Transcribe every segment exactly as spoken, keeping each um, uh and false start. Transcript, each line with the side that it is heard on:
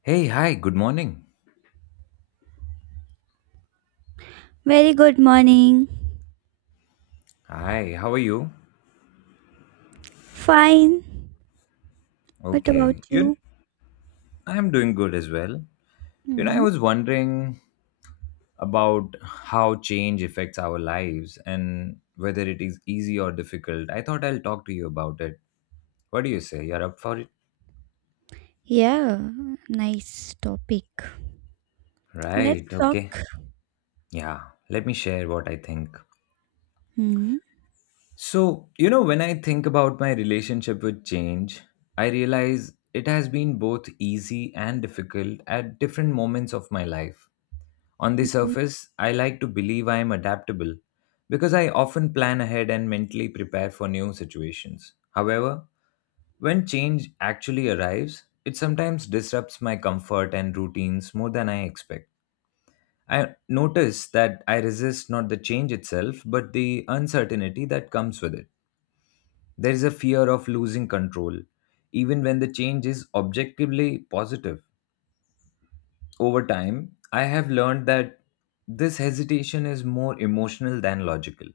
left: Hey, hi, good morning.
right: Very good morning.
left: Hi, how are you?
right: Fine. What about
left: Okay. You
right: you?
left: I'm doing good as well. You know, I
right: Hmm.
left: was wondering about how change affects our lives and whether it is easy or difficult. I thought I'll talk to you about it. What do you say? You're up for it?
right: Yeah, nice topic. Let's
left: Right,
right: talk.
left: okay. Yeah. Let me share what I think.
right: Hmm.
left: So, you know, when I think about my relationship with change, I realize it has been both easy and difficult at different moments of my life. On the surface, I like to believe I am adaptable because I often plan ahead and mentally prepare for new situations. However, when change actually arrives, it sometimes disrupts my comfort and routines more than I expect. I notice that I resist not the change itself, but the uncertainty that comes with it. There is a fear of losing control, even when the change is objectively positive. Over time, I have learned that this hesitation is more emotional than logical.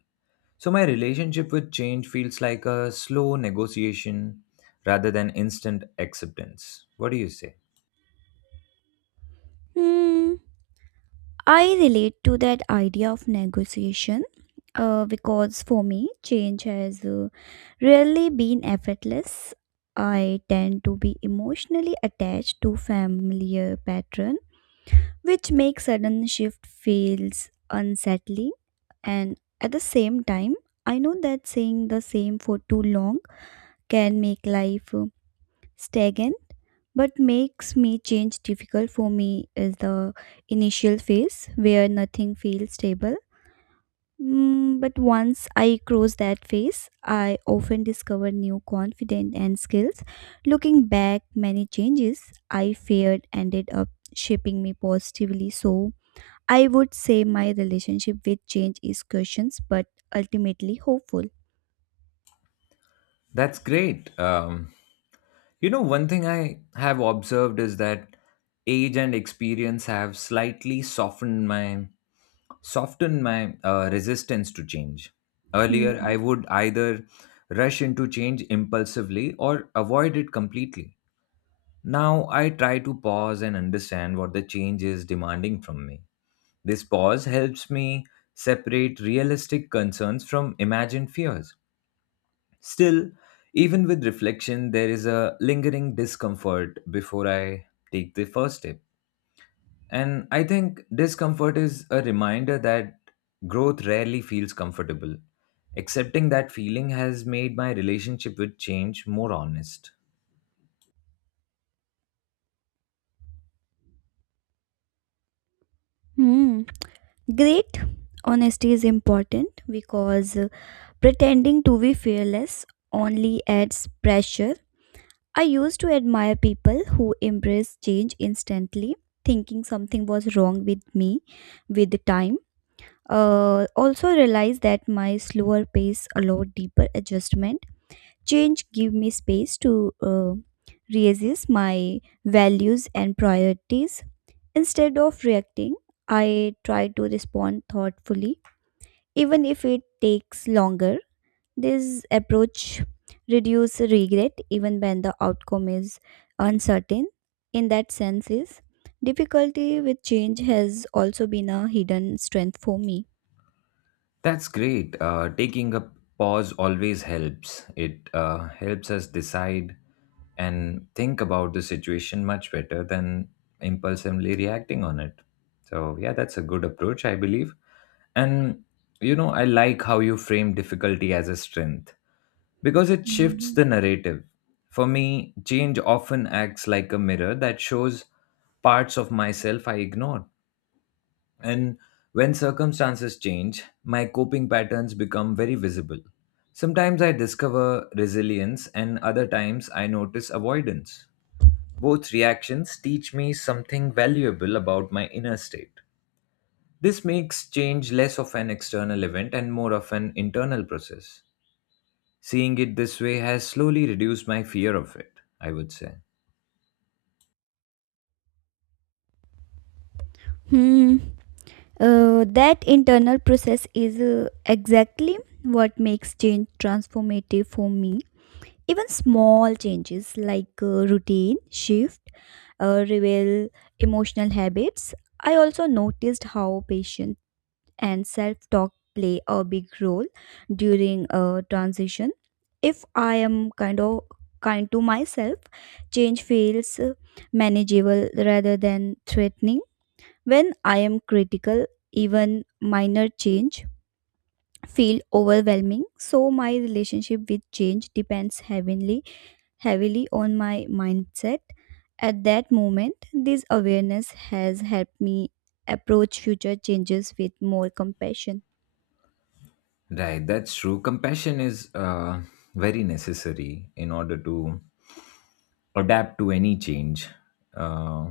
left: So my relationship with change feels like a slow negotiation rather than instant acceptance. What do you say?
right: Hmm. I relate to that idea of negotiation uh, because for me, change has uh, rarely been effortless. I tend to be emotionally attached to familiar pattern, which makes sudden shift feels unsettling. And at the same time, I know that saying the same for too long can make life uh, stagnant, but makes me change difficult for me is the initial phase where nothing feels stable. Mm, but once I cross that phase, I often discover new confidence and skills. Looking back, many changes I feared ended up shaping me positively. So, I would say my relationship with change is cautious but ultimately hopeful.
left: That's great. Um, you know, one thing I have observed is that age and experience have slightly softened my softened my uh, resistance to change. Earlier,
right: Hmm.
left: I would either rush into change impulsively or avoid it completely. Now I try to pause and understand what the change is demanding from me. This pause helps me separate realistic concerns from imagined fears. Still, even with reflection, there is a lingering discomfort before I take the first step. And I think discomfort is a reminder that growth rarely feels comfortable. Accepting that feeling has made my relationship with change more honest.
right: Hmm. Great. Honesty is important because uh, pretending to be fearless only adds pressure. I used to admire people who embrace change instantly, thinking something was wrong with me with the time. Uh, also realized that my slower pace allowed deeper adjustment. Change give me space to uh, reassess my values and priorities. Instead of reacting, I try to respond thoughtfully, even if it takes longer. This approach reduces regret even when the outcome is uncertain. In that sense, is difficulty with change has also been a hidden strength for me.
left: That's great. Uh, taking a pause always helps. It uh, helps us decide and think about the situation much better than impulsively reacting on it. So, yeah, that's a good approach, I believe. And, you know, I like how you frame difficulty as a strength because it shifts the narrative. For me, change often acts like a mirror that shows parts of myself I ignored. And when circumstances change, my coping patterns become very visible. Sometimes I discover resilience, and other times I notice avoidance. Both reactions teach me something valuable about my inner state. This makes change less of an external event and more of an internal process. Seeing it this way has slowly reduced my fear of it, I would say.
right: Hmm. Uh, that internal process is uh, exactly what makes change transformative for me. Even small changes like uh, routine shift uh, reveal emotional habits. I also noticed how patience and self talk play a big role during a transition. If I am kind of kind to myself, change feels uh, manageable rather than threatening when I am critical, even minor change feel overwhelming. So my relationship with change depends heavily heavily on my mindset. At that moment, this awareness has helped me approach future changes with more compassion.
left: Right, that's true. Compassion is uh, very necessary in order to adapt to any change, uh,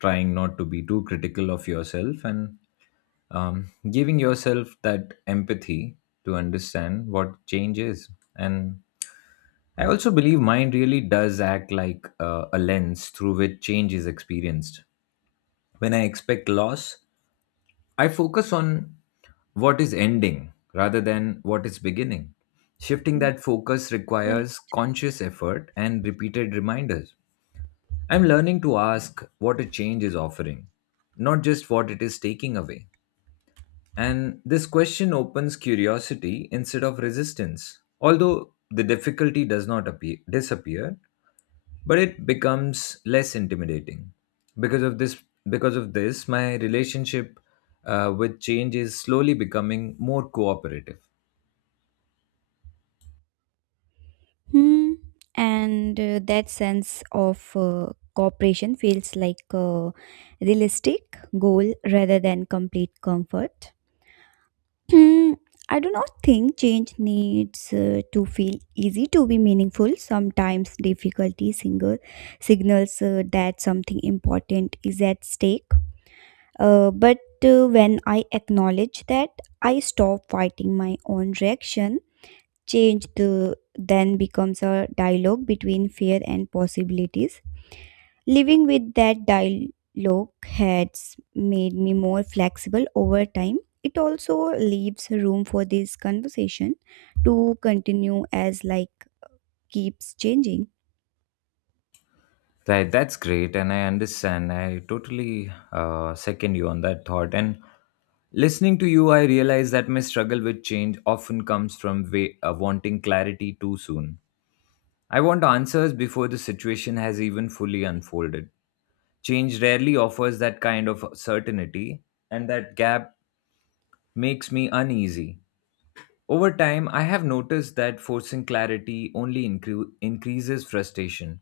left: trying not to be too critical of yourself, and um, giving yourself that empathy to understand what change is. And I also believe mind really does act like uh, a lens through which change is experienced. When I expect loss, I focus on what is ending rather than what is beginning. Shifting
right: Mm.
left: that focus
right: Right.
left: requires conscious effort and repeated reminders. I'm learning to ask what a change is offering, not just what it is taking away. And this question opens curiosity instead of resistance. Although the difficulty does not appear, disappear, but it becomes less intimidating. Because of this, because of this, my relationship uh, with change is slowly becoming more cooperative.
right: Hmm. And uh, that sense of uh, cooperation feels like a realistic goal rather than complete comfort. Hmm, I do not think change needs uh, to feel easy to be meaningful. Sometimes difficulty single signals uh, that something important is at stake. Uh, but uh, When I acknowledge that, I stop fighting my own reaction. Change the, then becomes a dialogue between fear and possibilities. Living with that dialogue has made me more flexible over time. It also leaves room for this conversation to continue as like keeps changing.
left: Right, that's great, and I understand. I totally uh, second you on that thought. And listening to you, I realize that my struggle with change often comes from wa- uh, wanting clarity too soon. I want answers before the situation has even fully unfolded. Change rarely offers that kind of certainty, and that gap makes me uneasy. Over time, I have noticed that forcing clarity only incre- increases frustration.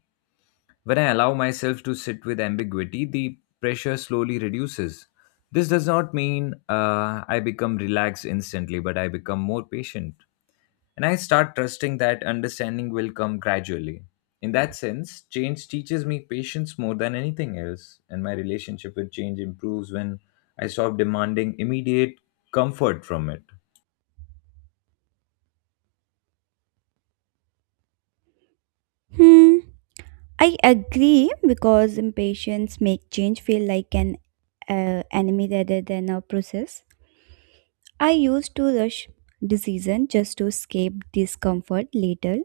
left: When I allow myself to sit with ambiguity, the pressure slowly reduces. This does not mean uh, I become relaxed instantly, but I become more patient. And I start trusting that understanding will come gradually. In that sense, change teaches me patience more than anything else. And my relationship with change improves when I stop demanding immediate comfort from it.
right: Hmm. I agree because impatience make change feel like an uh, enemy rather than a process. I used to rush decision just to escape discomfort later.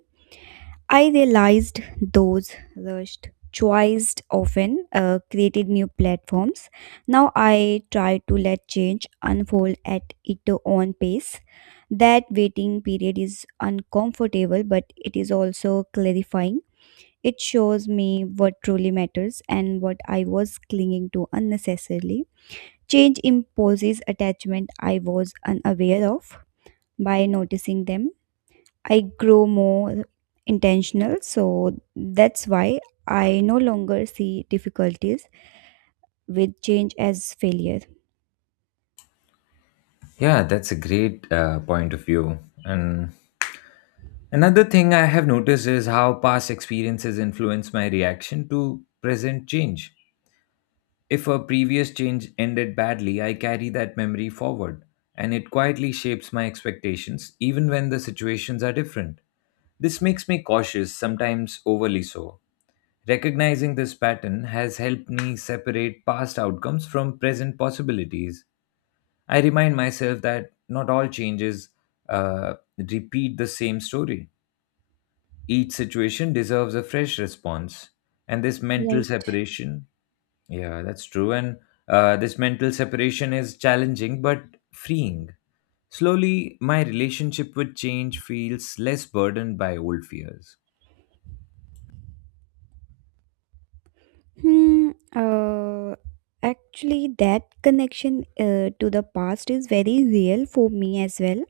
right: I realized those rushed choices often uh, created new platforms. Now I try to let change unfold at its own pace. That waiting period is uncomfortable, but it is also clarifying. It shows me what truly matters and what I was clinging to unnecessarily. Change imposes attachment I was unaware of by noticing them. I grow more intentional, so that's why I no longer see difficulties with change as failure.
left: Yeah, that's a great uh, point of view. And another thing I have noticed is how past experiences influence my reaction to present change. If a previous change ended badly, I carry that memory forward, and it quietly shapes my expectations even when the situations are different. This makes me cautious, sometimes overly so. Recognizing this pattern has helped me separate past outcomes from present possibilities. I remind myself that not all changes uh, repeat the same story. Each situation deserves a fresh response. And this mental separation, yeah, that's true. And uh, this mental separation is challenging but freeing. Slowly, my relationship with change feels less burdened by old fears.
right: Hmm. Uh, actually, that connection uh, to the past is very real for me as well.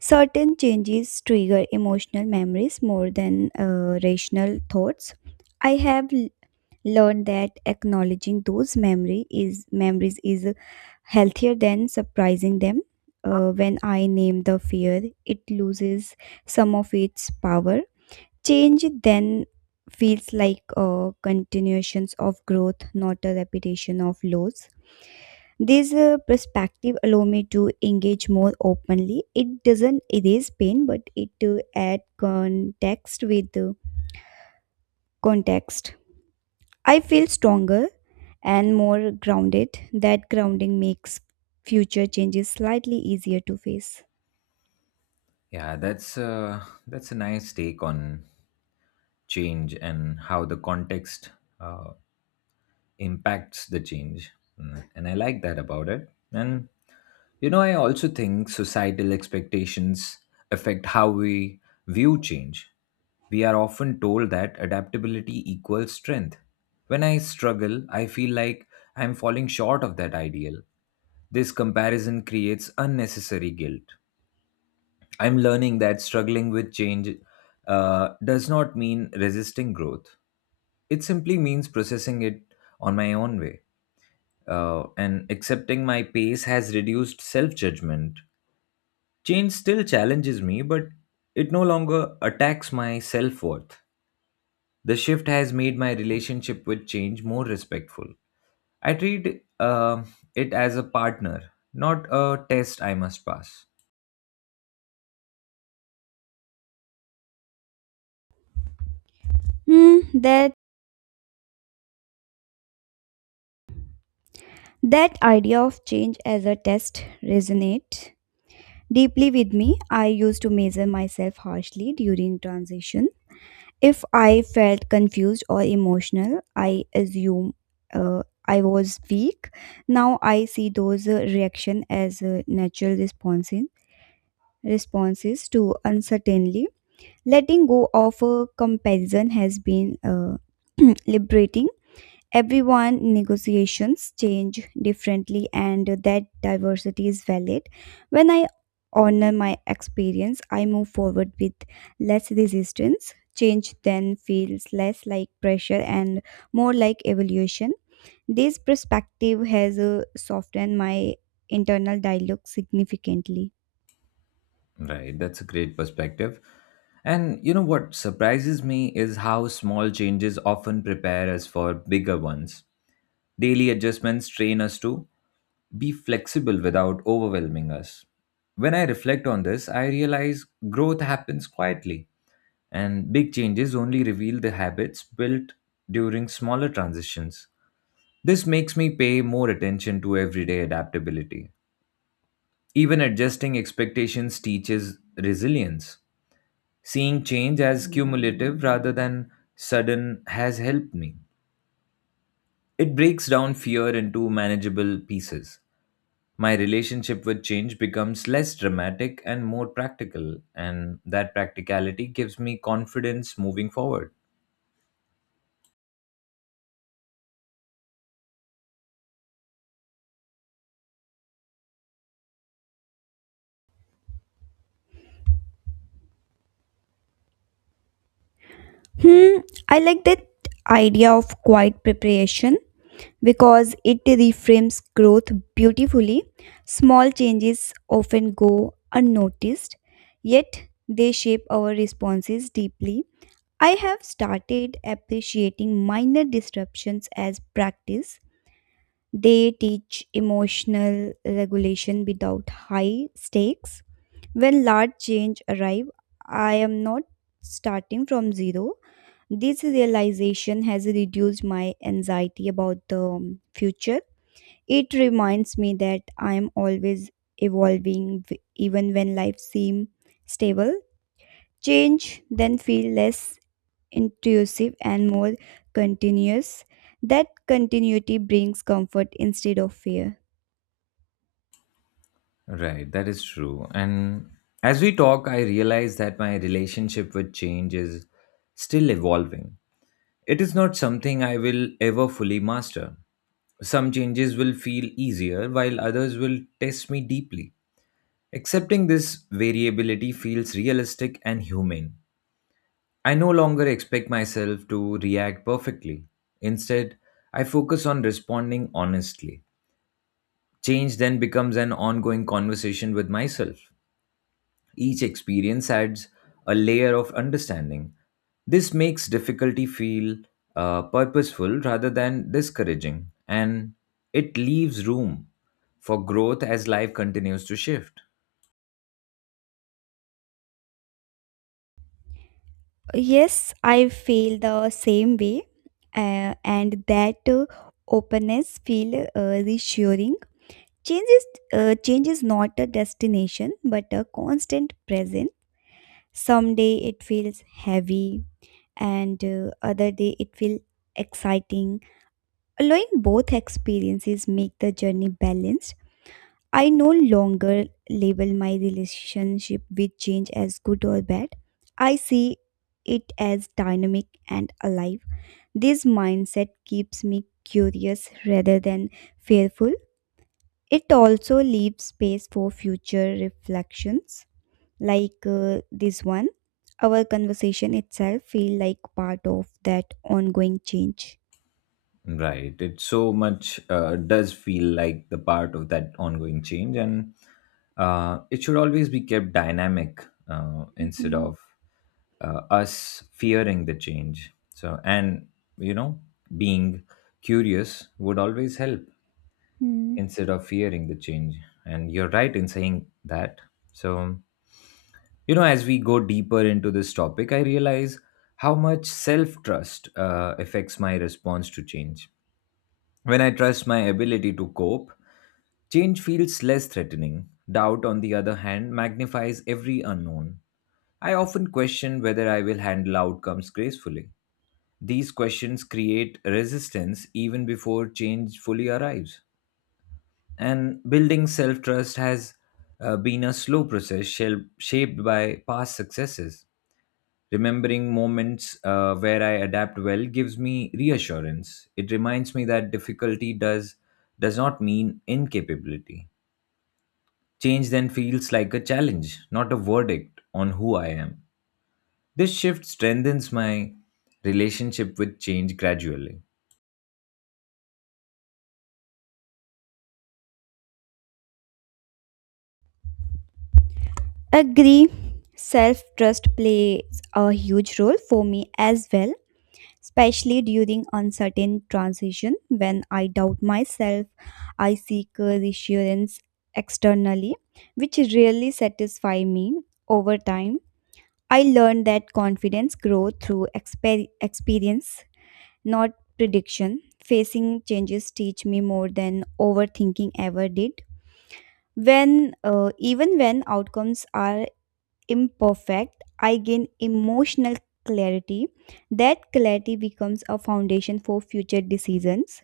right: Certain changes trigger emotional memories more than uh, rational thoughts. I have learned that acknowledging those memory is memories is healthier than surprising them. Uh, when I name the fear, it loses some of its power. Change then feels like a continuations of growth, not a repetition of loss. This uh, perspective allow me to engage more openly. It doesn't erase pain, but it uh, add context with uh, context. I feel stronger and more grounded. That grounding makes future changes slightly easier to face.
left: Yeah, that's uh, that's a nice take on change and how the context uh, impacts the change. Mm, and I like that about it. And you know, I also think societal expectations affect how we view change. We are often told that adaptability equals strength. When I struggle, I feel like I'm falling short of that ideal. This comparison creates unnecessary guilt. I'm learning that struggling with change uh, does not mean resisting growth. It simply means processing it on my own way, uh, and accepting my pace has reduced self judgment. Change still challenges me, but it no longer attacks my self worth. The shift has made my relationship with change more respectful. I treat uh, it as a partner, not a test I must pass.
right: Hmm, that that idea of change as a test resonate deeply with me. I used to measure myself harshly during transition. If I felt confused or emotional, I assume uh, I was weak. Now I see those uh, reaction as uh, natural responses responses to uncertainty. Letting go of a comparison has been uh, liberating. Everyone negotiations change differently, and that diversity is valid. When I honor my experience, I move forward with less resistance. Change then feels less like pressure and more like evolution. This perspective has uh, softened my internal dialogue significantly.
left: Right, that's a great perspective. And you know what surprises me is how small changes often prepare us for bigger ones. Daily adjustments train us to be flexible without overwhelming us. When I reflect on this, I realize growth happens quietly, and big changes only reveal the habits built during smaller transitions. This makes me pay more attention to everyday adaptability. Even adjusting expectations teaches resilience. Seeing change as cumulative rather than sudden has helped me. It breaks down fear into manageable pieces. My relationship with change becomes less dramatic and more practical, and that practicality gives me confidence moving forward.
right: Hmm, I like that idea of quiet preparation because it reframes growth beautifully. Small changes often go unnoticed, yet they shape our responses deeply. I have started appreciating minor disruptions as practice. They teach emotional regulation without high stakes. When large change arrive, I am not starting from zero. This realization has reduced my anxiety about the um, future. It reminds me that I am always evolving, w- even when life seems stable. Change then feel less intrusive and more continuous. That continuity brings comfort instead of fear.
left: Right, that is true. And as we talk, I realize that my relationship with change is still evolving. It is not something I will ever fully master. Some changes will feel easier, while others will test me deeply. Accepting this variability feels realistic and humane. I no longer expect myself to react perfectly. Instead, I focus on responding honestly. Change then becomes an ongoing conversation with myself. Each experience adds a layer of understanding. This makes difficulty feel uh, purposeful rather than discouraging, and it leaves room for growth as life continues to shift.
right: Yes, I feel the same way, uh, and that uh, openness feel uh, reassuring. Change is uh, change is not a destination, but a constant present. Someday it feels heavy, and uh, other day it will exciting, allowing both experiences make the journey balanced. I no longer label my relationship with change as good or bad. I see it as dynamic and alive. This mindset keeps me curious rather than fearful. It also leaves space for future reflections like uh, this one. Our conversation itself feel like part of that ongoing change.
left: Right. It so much uh, does feel like the part of that ongoing change, and uh, it should always be kept dynamic uh, instead
right: Mhm.
left: of uh, us fearing the change. So, and you know, being curious would always help
right: Hmm.
left: instead of fearing the change. And you're right in saying that. So, you know, as we go deeper into this topic, I realize how much self trust uh, affects my response to change. When I trust my ability to cope, change feels less threatening. Doubt, on the other hand, magnifies every unknown. I often question whether I will handle outcomes gracefully. These questions create resistance even before change fully arrives. And building self trust has uh, been a slow process shel- shaped by past successes. Remembering moments uh, where I adapt well gives me reassurance. It reminds me that difficulty does does not mean incapability. Change then feels like a challenge, not a verdict on who I am. This shift strengthens my relationship with change gradually.
right: Agree, self trust plays a huge role for me as well, especially during uncertain transition. When I doubt myself, I seek uh, reassurance externally, which really satisfy me. Over time, I learned that confidence grows through exper- experience, not prediction. Facing changes teach me more than overthinking ever did. When uh, Even when outcomes are imperfect, I gain emotional clarity. That clarity becomes a foundation for future decisions.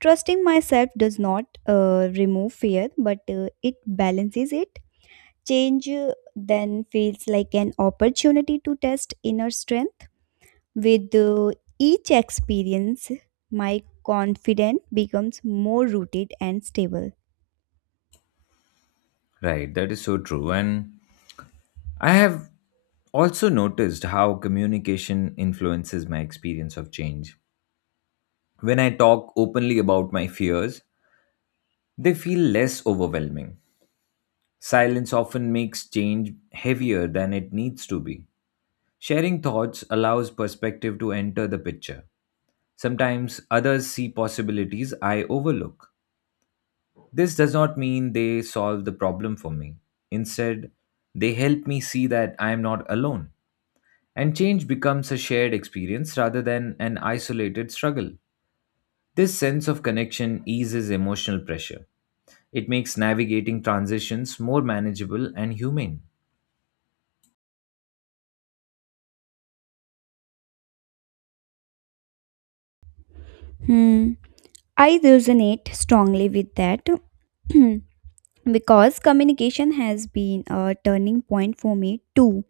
right: Trusting myself does not uh, remove fear, but uh, it balances it. Change uh, then feels like an opportunity to test inner strength. With uh, each experience, my confidence becomes more rooted and stable.
left: Right, that is so true. And I have also noticed how communication influences my experience of change. When I talk openly about my fears, they feel less overwhelming. Silence often makes change heavier than it needs to be. Sharing thoughts allows perspective to enter the picture. Sometimes others see possibilities I overlook. This does not mean they solve the problem for me. Instead, they help me see that I am not alone. And change becomes a shared experience rather than an isolated struggle. This sense of connection eases emotional pressure. It makes navigating transitions more manageable and humane.
right: Hmm. I resonate strongly with that because communication has been a turning point for me too.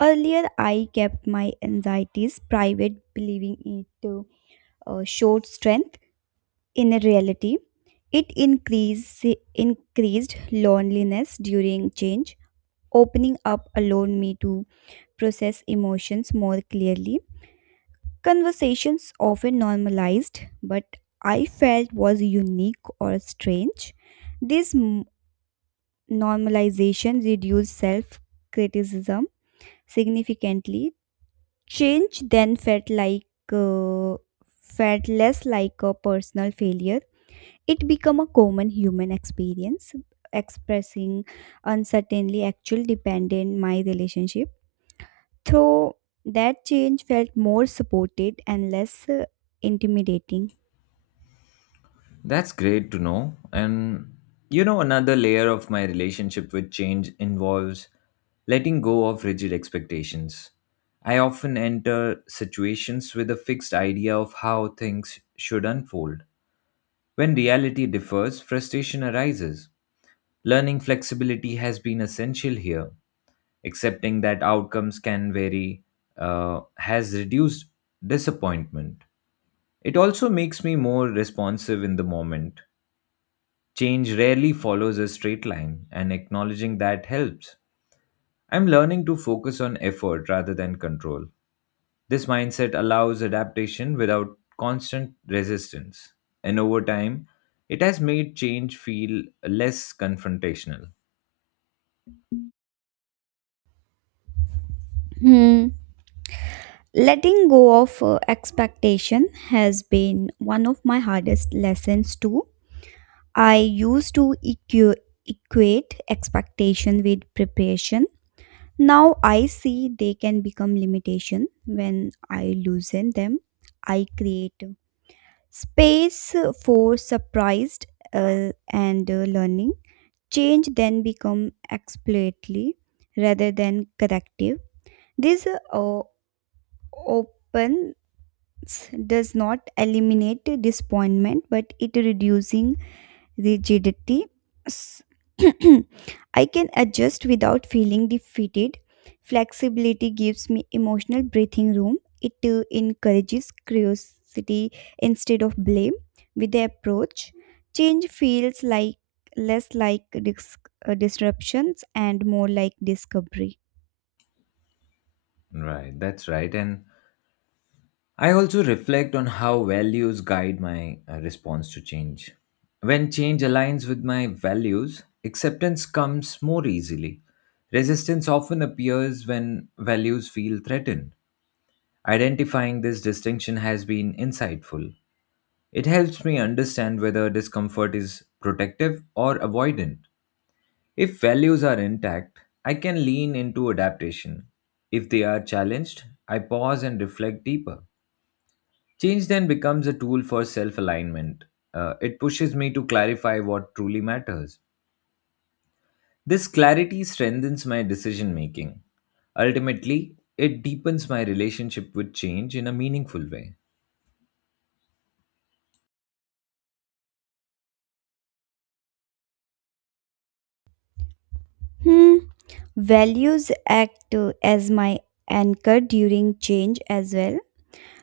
right: Earlier, I kept my anxieties private, believing it to uh, showed strength. In reality, it increase, increased loneliness during change. Opening up allowed me to process emotions more clearly. Conversations often normalized, but I felt was unique or strange. This m- normalization reduced self criticism significantly. Change then felt like uh, felt less like a personal failure. It became a common human experience, expressing uncertainly actually depended my relationship. Though that change felt more supported and less uh, intimidating.
left: That's great to know. And you know, another layer of my relationship with change involves letting go of rigid expectations. I often enter situations with a fixed idea of how things should unfold. When reality differs, frustration arises. Learning flexibility has been essential here. Accepting that outcomes can vary uh, has reduced disappointment. It also makes me more responsive in the moment. Change rarely follows a straight line, and acknowledging that helps. I'm learning to focus on effort rather than control. This mindset allows adaptation without constant resistance, and over time, it has made change feel less confrontational.
right: Hmm. Letting go of uh, expectation has been one of my hardest lessons too. I used to equ- equate expectation with preparation. Now I see they can become limitation when I loosen them. I create space for surprised uh, and uh, learning. Change then become exploratory rather than corrective. This uh, opens does not eliminate disappointment, but it reducing rigidity. S- I can adjust without feeling defeated. Flexibility gives me emotional breathing room. It uh, encourages curiosity instead of blame. With the approach, change feels like less like dis- uh, disruptions and more like discovery.
left: Right, that's right. And I also reflect on how values guide my uh, response to change. When change aligns with my values, acceptance comes more easily. Resistance often appears when values feel threatened. Identifying this distinction has been insightful. It helps me understand whether discomfort is protective or avoidant. If values are intact, I can lean into adaptation. If they are challenged, I pause and reflect deeper. Change then becomes a tool for self alignment. Uh, it pushes me to clarify what truly matters. This clarity strengthens my decision making. Ultimately, it deepens my relationship with change in a meaningful way.
right: Hmm. Values act uh, as my anchor during change as well.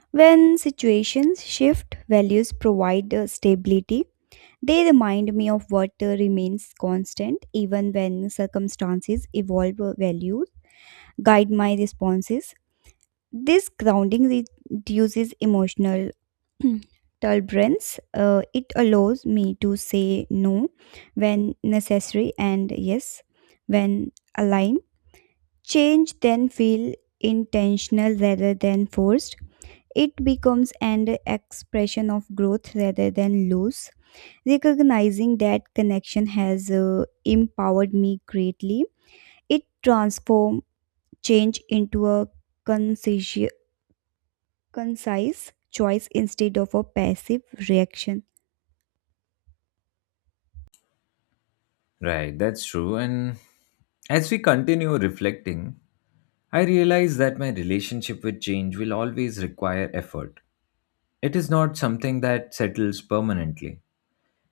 right: When situations shift, values provide uh, stability. They remind me of what uh, remains constant even when circumstances evolve uh, values, guide my responses. This grounding re- reduces emotional turbulence. Uh, it allows me to say no when necessary and yes when aligned. Change then feel intentional rather than forced. It becomes an expression of growth rather than loss. Recognizing that connection has uh, empowered me greatly. It transformed change into a concise, concise choice instead of a passive reaction.
left: Right, that's true. And as we continue reflecting, I realize that my relationship with change will always require effort. It is not something that settles permanently.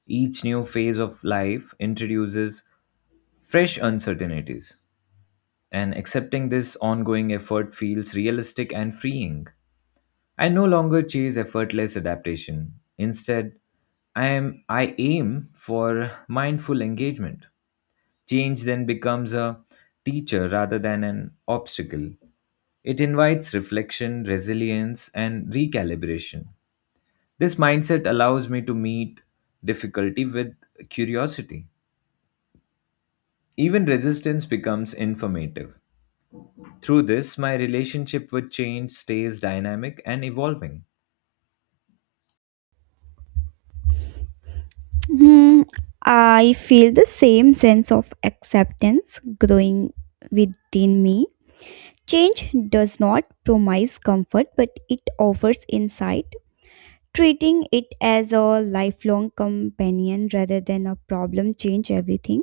left: Each new phase of life introduces fresh uncertainties, and accepting this ongoing effort feels realistic and freeing. I no longer chase effortless adaptation. Instead, I am I aim for mindful engagement. Change then becomes a teacher rather than an obstacle. It invites reflection, resilience, and recalibration. This mindset allows me to meet difficulty with curiosity. Even resistance becomes informative. Through this, my relationship with change stays dynamic and evolving.
right: Hmm, I feel the same sense of acceptance growing within me. Change does not promise comfort, but it offers insight, treating it as a lifelong companion rather than a problem change everything.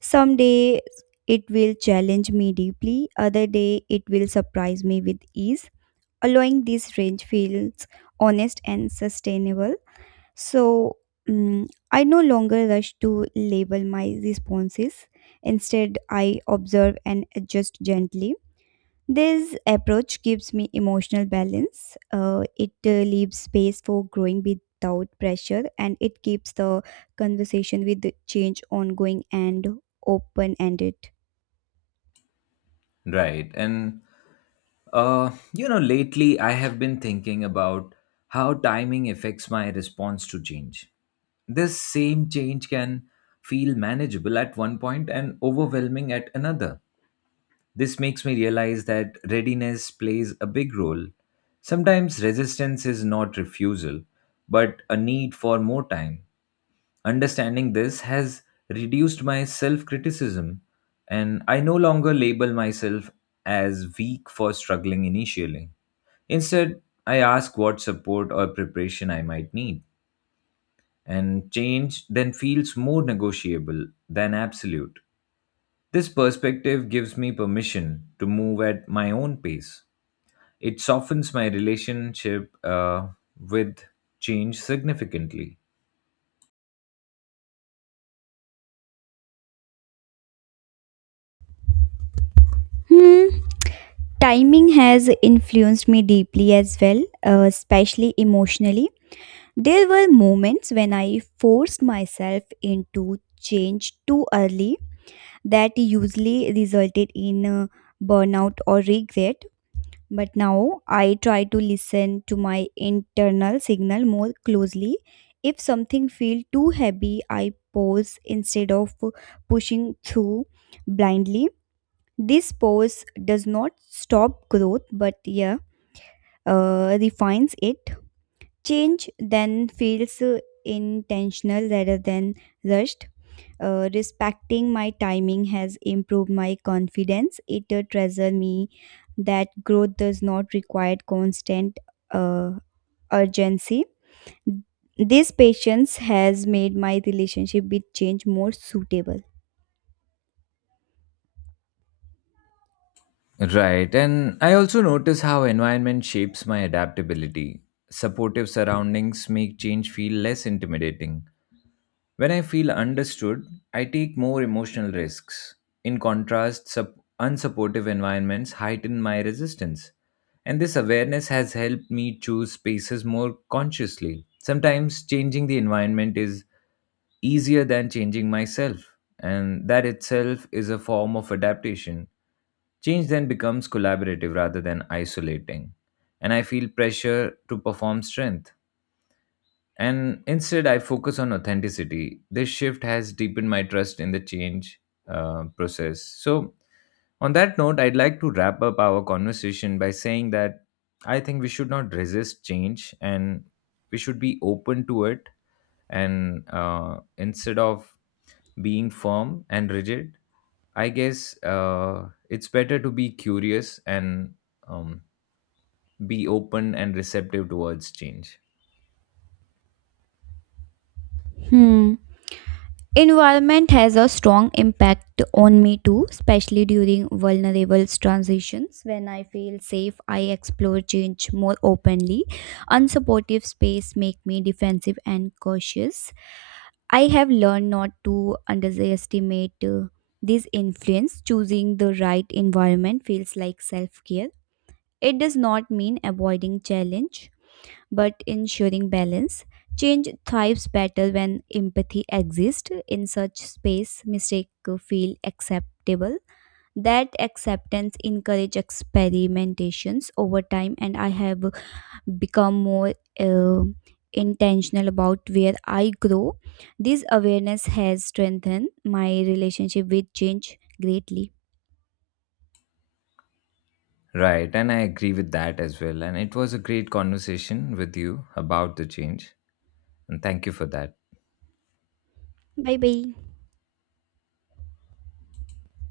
right: Some day it will challenge me deeply, other day it will surprise me with ease. Allowing this range feels honest and sustainable. So, mm, I no longer rush to label my responses. Instead, I observe and adjust gently. This approach gives me emotional balance. Uh, it uh, leaves space for growing without pressure, and it keeps the conversation with the change ongoing and open ended.
left: Right. And, uh, you know, lately I have been thinking about how timing affects my response to change. This same change can feel manageable at one point and overwhelming at another. This makes me realize that readiness plays a big role. Sometimes resistance is not refusal, but a need for more time. Understanding this has reduced my self criticism, and I no longer label myself as weak for struggling initially. Instead, I ask what support or preparation I might need, and change then feels more negotiable than absolute. This perspective gives me permission to move at my own pace. It softens my relationship uh, with change significantly.
right: Hmm, timing has influenced me deeply as well, uh, especially emotionally. There were moments when I forced myself into change too early. That usually resulted in uh, burnout or regret. But now I try to listen to my internal signal more closely. If something feels too heavy, I pause instead of pushing through blindly. This pause does not stop growth, but yeah, uh, refines it. Change then feels uh, intentional rather than rushed. Uh, respecting my timing has improved my confidence. It uh, treasure me that growth does not require constant uh, urgency. This patience has made my relationship with change more suitable.
left: Right. And I also notice how environment shapes my adaptability. Supportive surroundings make change feel less intimidating. When I feel understood, I take more emotional risks. In contrast, sup- unsupportive environments heighten my resistance. And this awareness has helped me choose spaces more consciously. Sometimes changing the environment is easier than changing myself, and that itself is a form of adaptation. Change then becomes collaborative rather than isolating. And I feel pressure to perform strength, and instead I focus on authenticity. This shift has deepened my trust in the change uh, process. So on that note, I'd like to wrap up our conversation by saying that I think we should not resist change and we should be open to it, and uh, instead of being firm and rigid, I guess uh, it's better to be curious and um, be open and receptive towards change.
right: Hmm. Environment has a strong impact on me too, especially during vulnerable transitions. When I feel safe, I explore change more openly. Unsupportive space make me defensive and cautious. I have learned not to underestimate uh, this influence. Choosing the right environment feels like self care. It does not mean avoiding challenge, but ensuring balance. Change thrives better when empathy exists. In such space, mistakes feel acceptable. That acceptance encourages experimentations over time, and I have become more uh, intentional about where I grow. This awareness has strengthened my relationship with change greatly.
left: Right, and I agree with that as well. And it was a great conversation with you about the change. And thank you for that.
right: Bye bye.